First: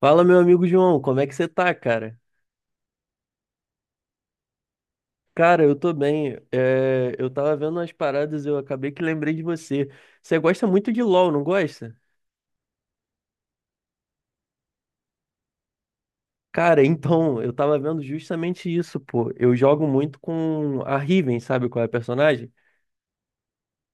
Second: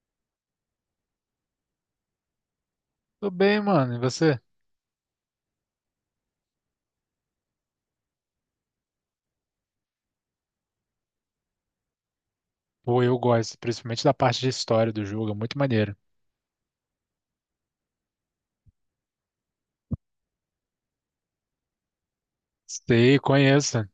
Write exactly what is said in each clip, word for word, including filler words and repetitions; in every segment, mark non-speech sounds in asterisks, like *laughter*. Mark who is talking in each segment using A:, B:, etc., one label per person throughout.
A: Fala, meu amigo João, como é que você tá, cara?
B: Tudo bem, mano. E você?
A: Cara, eu tô bem. É, eu tava vendo umas paradas e eu acabei que lembrei de você. Você gosta muito de LoL, não gosta?
B: Pô, eu gosto, principalmente da parte de história do jogo, é muito maneiro.
A: Cara, *laughs* então, eu tava vendo justamente isso, pô. Eu jogo muito com a Riven, sabe qual é a personagem?
B: Sei, conheço.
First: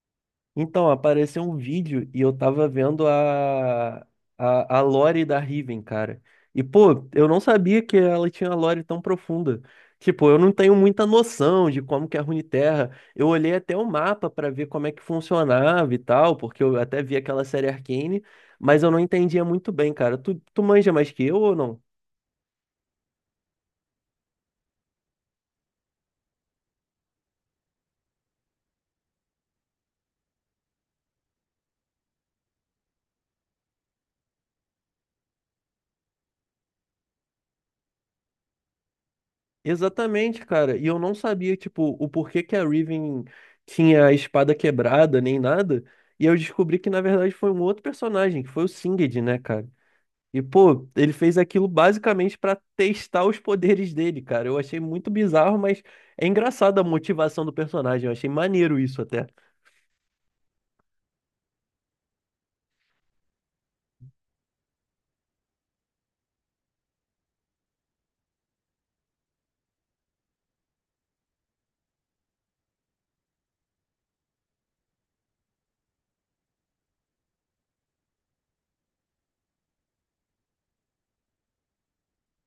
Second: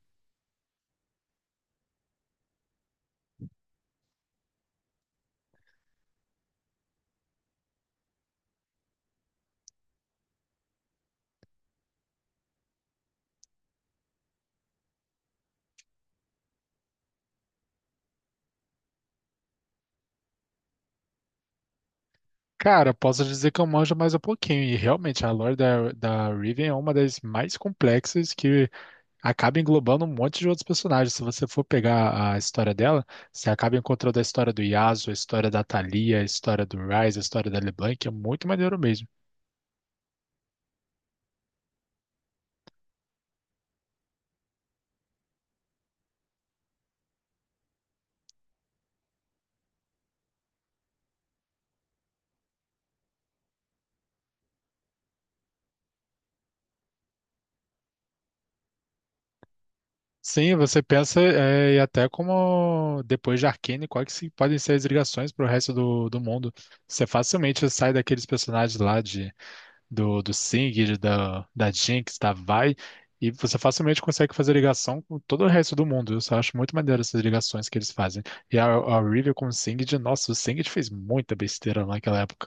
A: Então, apareceu um vídeo e eu tava vendo a, a, a lore da Riven, cara. E, pô, eu não sabia que ela tinha uma lore tão profunda. Tipo, eu não tenho muita noção de como que é a Runeterra. Eu olhei até o mapa pra ver como é que funcionava e tal, porque eu até vi aquela série Arcane, mas eu não entendia muito bem, cara. Tu, tu manja mais que eu ou não?
B: Cara, posso dizer que eu manjo mais um pouquinho, e realmente a lore da, da Riven é uma das mais complexas que acaba englobando um monte de outros personagens. Se você for pegar a história dela, você acaba encontrando a história do Yasuo, a história da Thalia, a história do Ryze, a história da LeBlanc, é muito maneiro mesmo.
A: Exatamente, cara. E eu não sabia, tipo, o porquê que a Riven tinha a espada quebrada, nem nada. E eu descobri que, na verdade, foi um outro personagem, que foi o Singed, né, cara? E, pô, ele fez aquilo basicamente pra testar os poderes dele, cara. Eu achei muito bizarro, mas é engraçado a motivação do personagem. Eu achei maneiro isso até.
B: Sim, você pensa, é, e até como depois de Arcane, quais que se- podem ser as ligações para o resto do, do mundo? Você facilmente sai daqueles personagens lá de, do, do Singed, da, da Jinx, da Vi, e você facilmente consegue fazer ligação com todo o resto do mundo. Eu só acho muito maneiro essas ligações que eles fazem. E a, a Riven com o Singed, nossa, o Singed fez muita besteira naquela época.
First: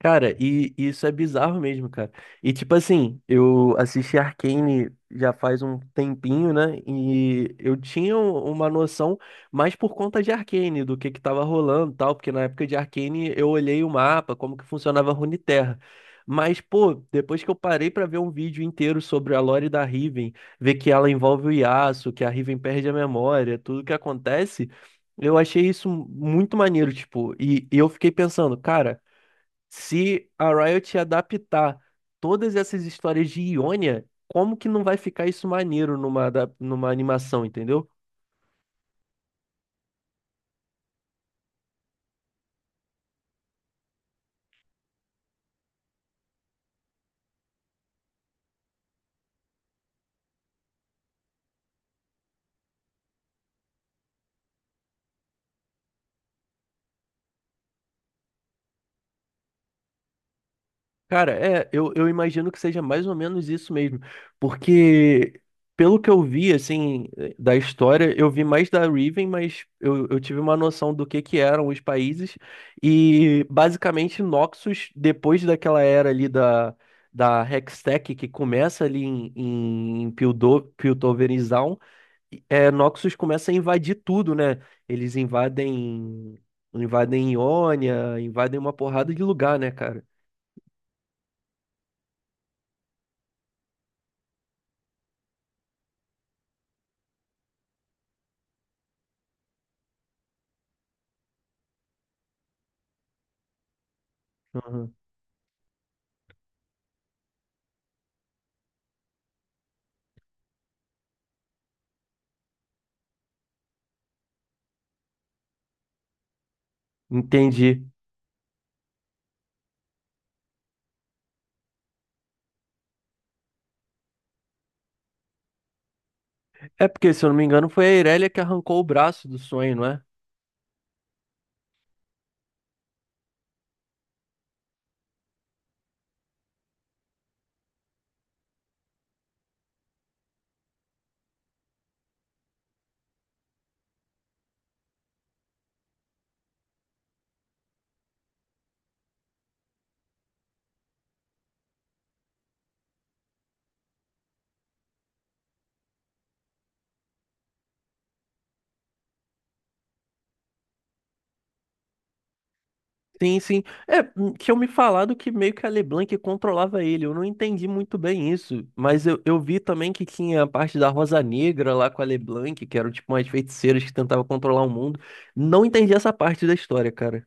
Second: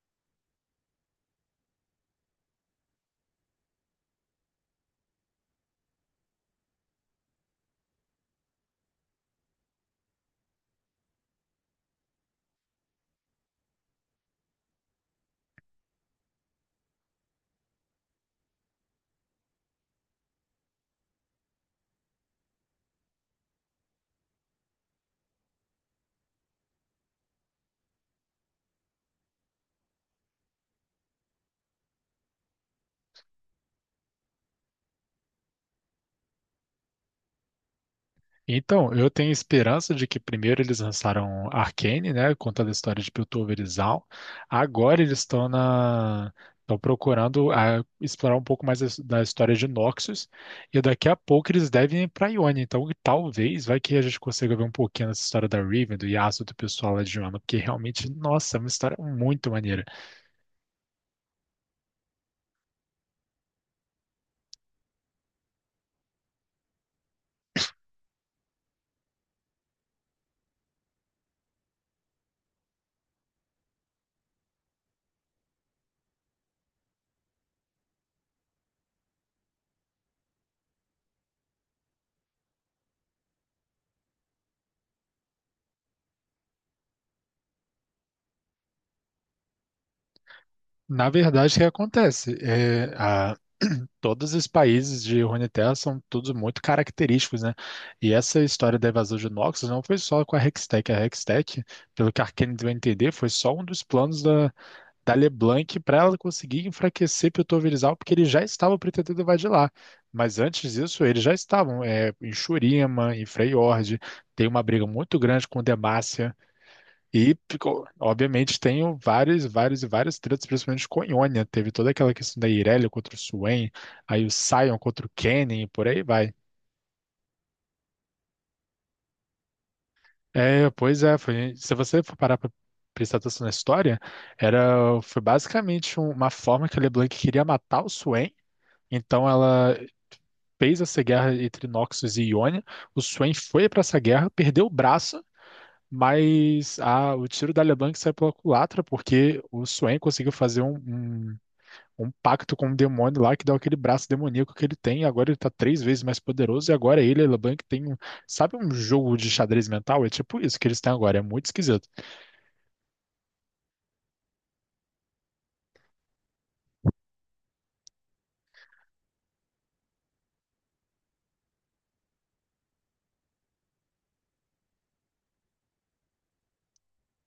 A: Cara, e e isso é bizarro mesmo, cara. E tipo assim, eu assisti Arcane já faz um tempinho, né? E eu tinha um- uma noção mais por conta de Arcane, do que que tava rolando e tal, porque na época de Arcane eu olhei o mapa, como que funcionava a Runeterra. Mas, pô, depois que eu parei pra ver um vídeo inteiro sobre a lore da Riven, ver que ela envolve o Yasuo, que a Riven perde a memória, tudo que acontece, eu achei isso muito maneiro, tipo, e e eu fiquei pensando, cara. Se a Riot adaptar todas essas histórias de Ionia, como que não vai ficar isso maneiro numa, adap- numa animação, entendeu?
B: Então, eu tenho esperança de que primeiro eles lançaram Arcane, né, contando a história de Piltover e Zaun. Agora eles estão na estão procurando ah, explorar um pouco mais as- da história de Noxus e daqui a pouco eles devem ir para Ionia. Então, talvez vai que a gente consiga ver um pouquinho dessa história da Riven, do Yasuo, do pessoal lá de Ionia, porque realmente, nossa, é uma história muito maneira.
A: Cara, é, eu, eu imagino que seja mais ou menos isso mesmo. Porque, pelo que eu vi, assim, eh, da história, eu vi mais da Riven, mas eu, eu tive uma noção do que que eram os países. E, basicamente, Noxus, depois daquela era ali da, da Hextech, que começa ali em, em Piltover, é, Noxus começa a invadir tudo, né? Eles invadem, invadem Ionia, invadem uma porrada de lugar, né, cara?
B: Na verdade, o que acontece? É, a- *clears throat* todos os países de Runeterra são todos muito característicos, né? E essa história da invasão de Noxus não foi só com a Hextech. A Hextech, pelo que a Arcane vai entender, foi só um dos planos da,
A: Aham.
B: da LeBlanc para ela conseguir enfraquecer Piltoverizal, porque eles já estavam pretendendo invadir lá. Mas antes disso, eles já estavam é, em Shurima, em Freyord, tem uma briga muito grande com Demacia. E, ficou-
A: Entendi.
B: obviamente, tenho vários, vários e vários tretas, principalmente com Ionia. Teve toda aquela questão da Irelia contra o Swain, aí o Sion contra o Kenny e por aí vai.
A: É porque, se eu não me engano, foi a Irelia que arrancou o braço do sonho, não é?
B: É, pois é, foi- se você for parar pra prestar atenção na história, era, foi basicamente um- uma forma que a LeBlanc queria matar o Swain, então ela fez essa guerra entre Noxus e Ionia, o Swain foi pra essa guerra, perdeu o braço, mas a- o tiro da LeBlanc saiu pela culatra, porque o Swain conseguiu fazer um, um- um pacto com um demônio lá que dá aquele braço demoníaco que ele tem. Agora ele tá três vezes mais poderoso e agora ele, Elobank, tem um. Sabe um jogo de xadrez mental? É tipo isso que eles têm agora. É muito esquisito.
A: Sim, sim. É, hum, tinham me falado que meio que a LeBlanc controlava ele. Eu não entendi muito bem isso. Mas eu, eu vi também que tinha a parte da Rosa Negra lá com a LeBlanc, que eram tipo umas feiticeiras que tentavam controlar o mundo. Não entendi essa parte da história, cara.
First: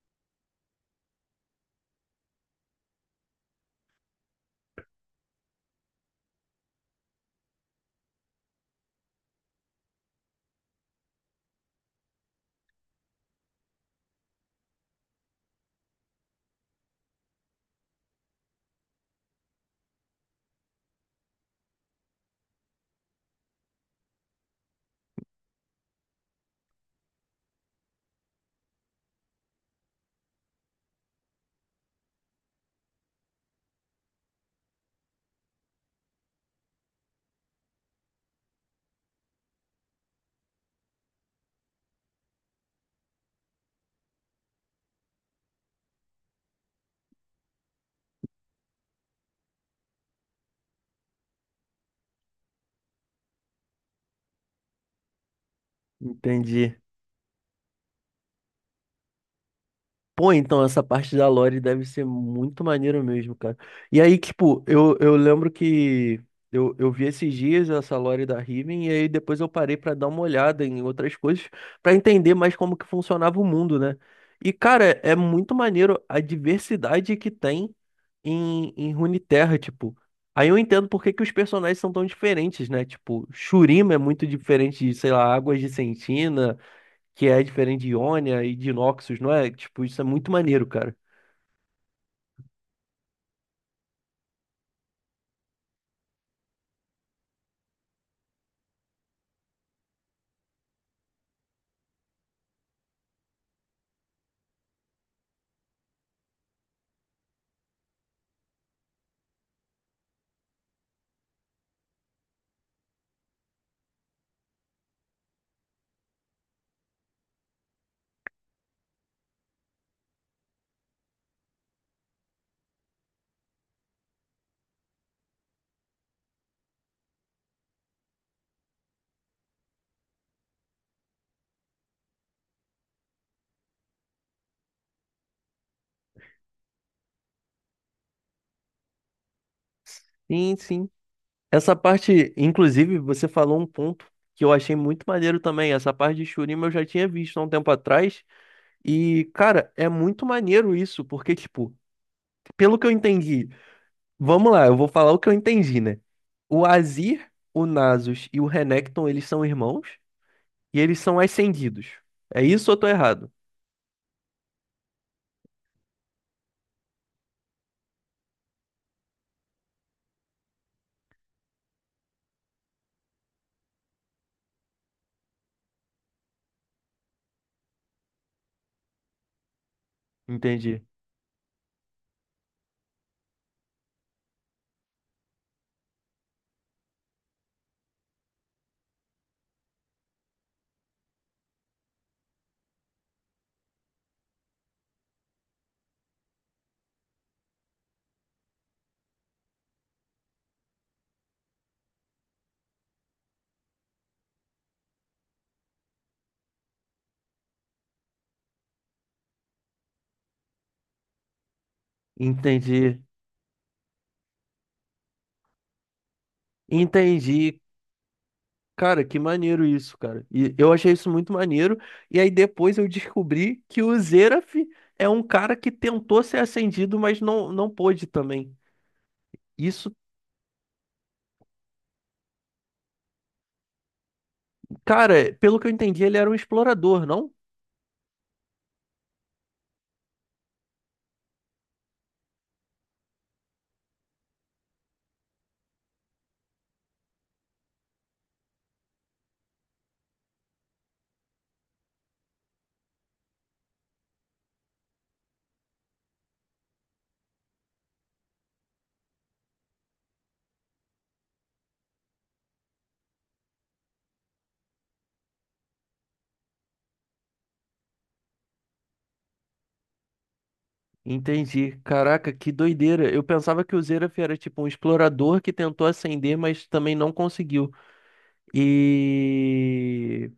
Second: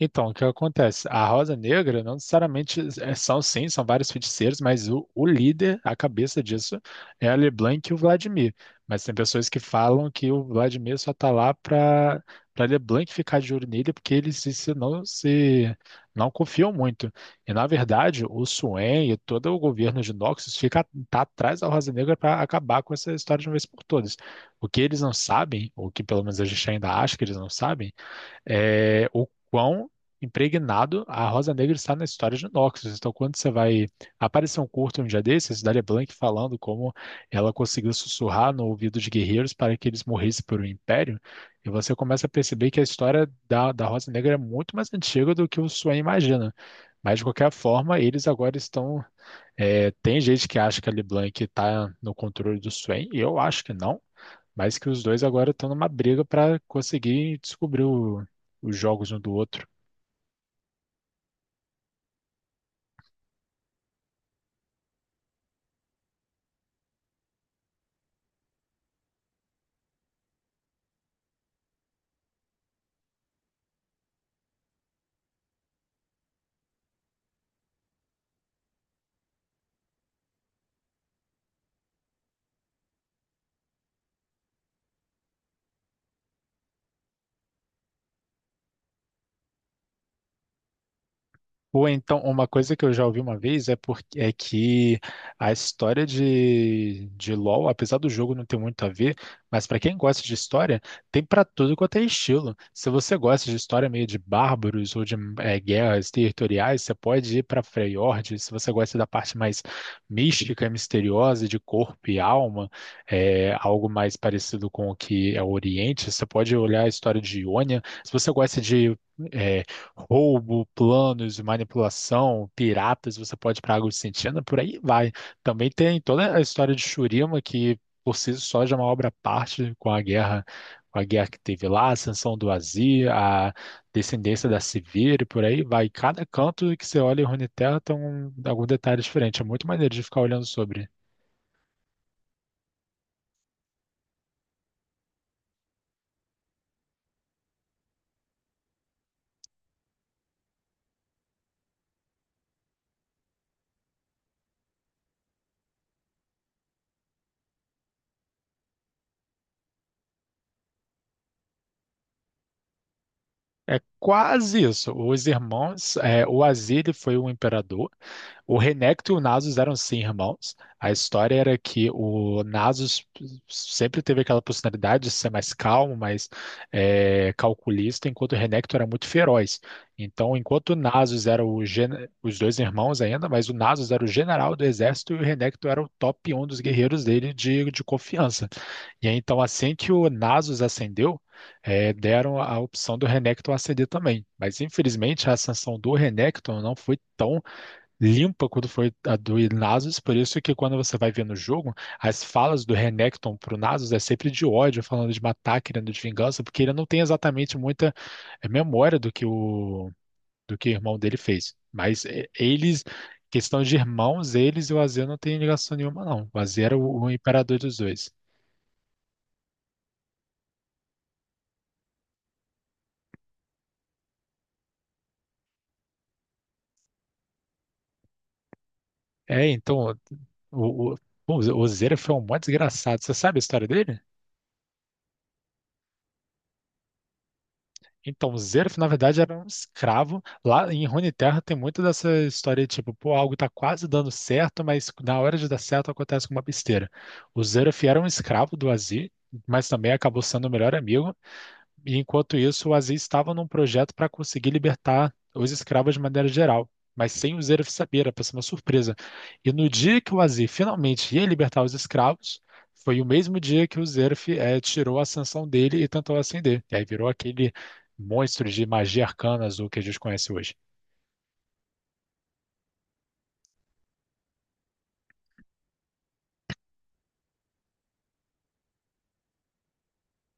B: Então, o que acontece? A Rosa Negra não necessariamente é- são, sim, são vários feiticeiros, mas o, o líder, a cabeça disso, é a LeBlanc e o Vladimir. Mas tem pessoas que falam que o Vladimir só tá lá para para LeBlanc ficar de olho nele, porque eles se, se não se não confiam muito. E na verdade, o Suen e todo o governo de Noxus fica tá atrás da Rosa Negra para acabar com essa história de uma vez por todas. O que eles não sabem, ou que pelo menos a gente ainda acha que eles não sabem é, o quão impregnado a Rosa Negra está na história de Noxus. Então, quando você vai aparecer um curto um dia desses, Daria Blanc falando como ela conseguiu sussurrar no ouvido de guerreiros para que eles morressem por um império, e você começa a perceber que a história da, da Rosa Negra é muito mais antiga do que o Swain imagina. Mas, de qualquer forma, eles agora estão. É, tem gente que acha que a LeBlanc está no controle do Swain, eu acho que não. Mas que os dois agora estão numa briga para
A: Entendi.
B: conseguir descobrir o- os jogos um do outro.
A: Pô, então essa parte da lore deve ser muito maneiro mesmo, cara. E aí, tipo, eu, eu lembro que eu, eu vi esses dias essa lore da Riven, e aí depois eu parei pra dar uma olhada em outras coisas, pra entender mais como que funcionava o mundo, né? E, cara, é muito maneiro a diversidade que tem em, em Runeterra, tipo. Aí eu entendo por que que os personagens são tão diferentes, né? Tipo, Shurima é muito diferente de, sei lá, Águas de Sentina que é diferente de Ionia e de Noxus, não é? Tipo, isso é muito maneiro, cara.
B: Ou então, uma coisa que eu já ouvi uma vez é, porque, é que a história de, de LoL, apesar do jogo não ter muito a ver, mas para quem gosta de história, tem para tudo quanto é estilo. Se você gosta de história meio de bárbaros ou de eh, guerras territoriais, você pode ir para Freyord. Se você gosta da parte mais mística e misteriosa de corpo e alma, é, algo mais parecido com o que é o Oriente, você pode olhar a história de Ionia. Se você gosta de eh, roubo, planos, de manipulação, piratas, você pode ir para a Água Sentina, por aí vai. Também tem toda a história de Shurima, que por si só já é uma obra à parte com a guerra, com a guerra que teve lá, a ascensão do Azir, a descendência da Sivir, e por aí vai. Cada canto que você olha em Runeterra tem um, algum detalhe diferente. É muito maneiro de ficar olhando
A: Sim,
B: sobre.
A: sim. Essa parte, inclusive, você falou um ponto que eu achei muito maneiro também. Essa parte de Shurima eu já tinha visto há um tempo atrás. E, cara, é muito maneiro isso, porque, tipo, pelo que eu entendi, vamos lá, eu vou falar o que eu entendi, né? O Azir, o Nasus e o Renekton, eles são irmãos e eles são ascendidos. É isso ou eu tô errado?
B: É quase isso. Os irmãos, é, o Azir foi um imperador. O Renekton e o Nasus eram sim irmãos. A história era que o Nasus sempre teve aquela personalidade de ser mais calmo, mais é, calculista, enquanto o Renekton era muito feroz. Então, enquanto o
A: Entendi.
B: Nasus era o gen- os dois irmãos ainda, mas o Nasus era o general do exército e o Renekton era o top um dos guerreiros dele de, de confiança. E aí, então, assim que o Nasus acendeu, eh, deram a opção do Renekton acender também. Mas, infelizmente, a ascensão do Renekton não foi tão limpa quanto foi a do Nasus. Por isso que, quando você vai ver no jogo, as falas do Renekton pro Nasus é sempre de ódio, falando de matar, querendo de vingança, porque ele não tem exatamente muita eh, memória do que o, do que o irmão dele fez. Mas eh, eles...
A: Entendi.
B: Questão de irmãos, eles e o Azir não tem ligação nenhuma, não. O Azir era o, o imperador
A: Entendi.
B: dos dois.
A: Cara, que maneiro isso, cara. E eu achei isso muito maneiro. E aí depois eu descobri que o Xerath é um cara que tentou ser ascendido, mas não, não pôde também.
B: É, então,
A: Isso,
B: o, o, bom, o Zeref é um mó desgraçado. Você sabe a história dele?
A: cara, pelo que eu entendi, ele era um explorador, não?
B: Então, o Zeref, na verdade, era um escravo. Lá em Runeterra tem muito dessa história, tipo, pô, algo tá quase dando certo, mas na hora de dar certo acontece com uma besteira. O Zeref era um escravo do Azir, mas também acabou sendo o melhor amigo. E enquanto isso, o Aziz estava num projeto para conseguir libertar os escravos de maneira geral, mas sem o Zeref saber, era para ser uma surpresa. E no dia que o Aziz finalmente ia libertar os escravos, foi o mesmo dia que o Zeref eh, tirou a sanção dele e tentou acender. E aí virou aquele monstro de magia arcana azul que a gente conhece hoje.
A: Entendi. Caraca, que doideira. Eu pensava que o Xerath era tipo um explorador que tentou ascender, mas também não conseguiu. E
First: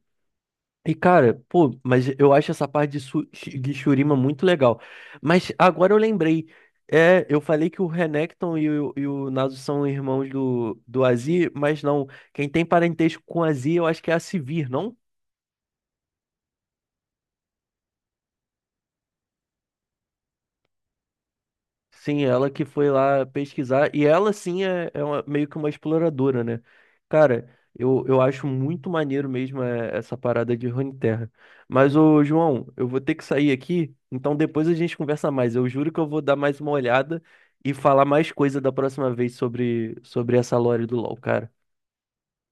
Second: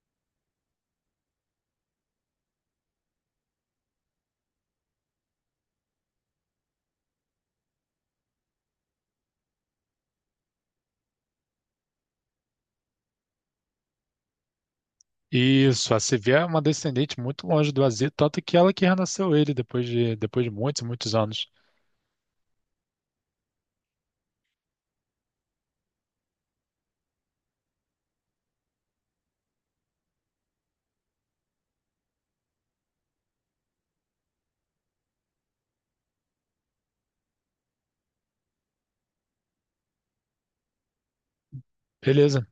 A: E cara, pô, mas eu acho essa parte de, su- de Shurima muito legal. Mas agora eu lembrei, é, eu falei que o Renekton e o, e o Naso são irmãos do, do Azir, mas não, quem tem parentesco com o Azir eu acho que é a Sivir, não?
B: Isso, a Sevilla é uma descendente muito longe do Aziz, tanto que ela que renasceu ele depois de, depois de muitos, muitos anos.
A: Sim, ela que foi lá pesquisar. E ela, sim, é, é uma- meio que uma exploradora, né? Cara, eu, eu acho muito maneiro mesmo é, essa parada de Runeterra. Mas, ô, João, eu vou ter que sair aqui. Então, depois a gente conversa mais. Eu juro que eu vou dar mais uma olhada e falar mais coisa da próxima vez sobre, sobre essa lore do LoL, cara.
B: Beleza.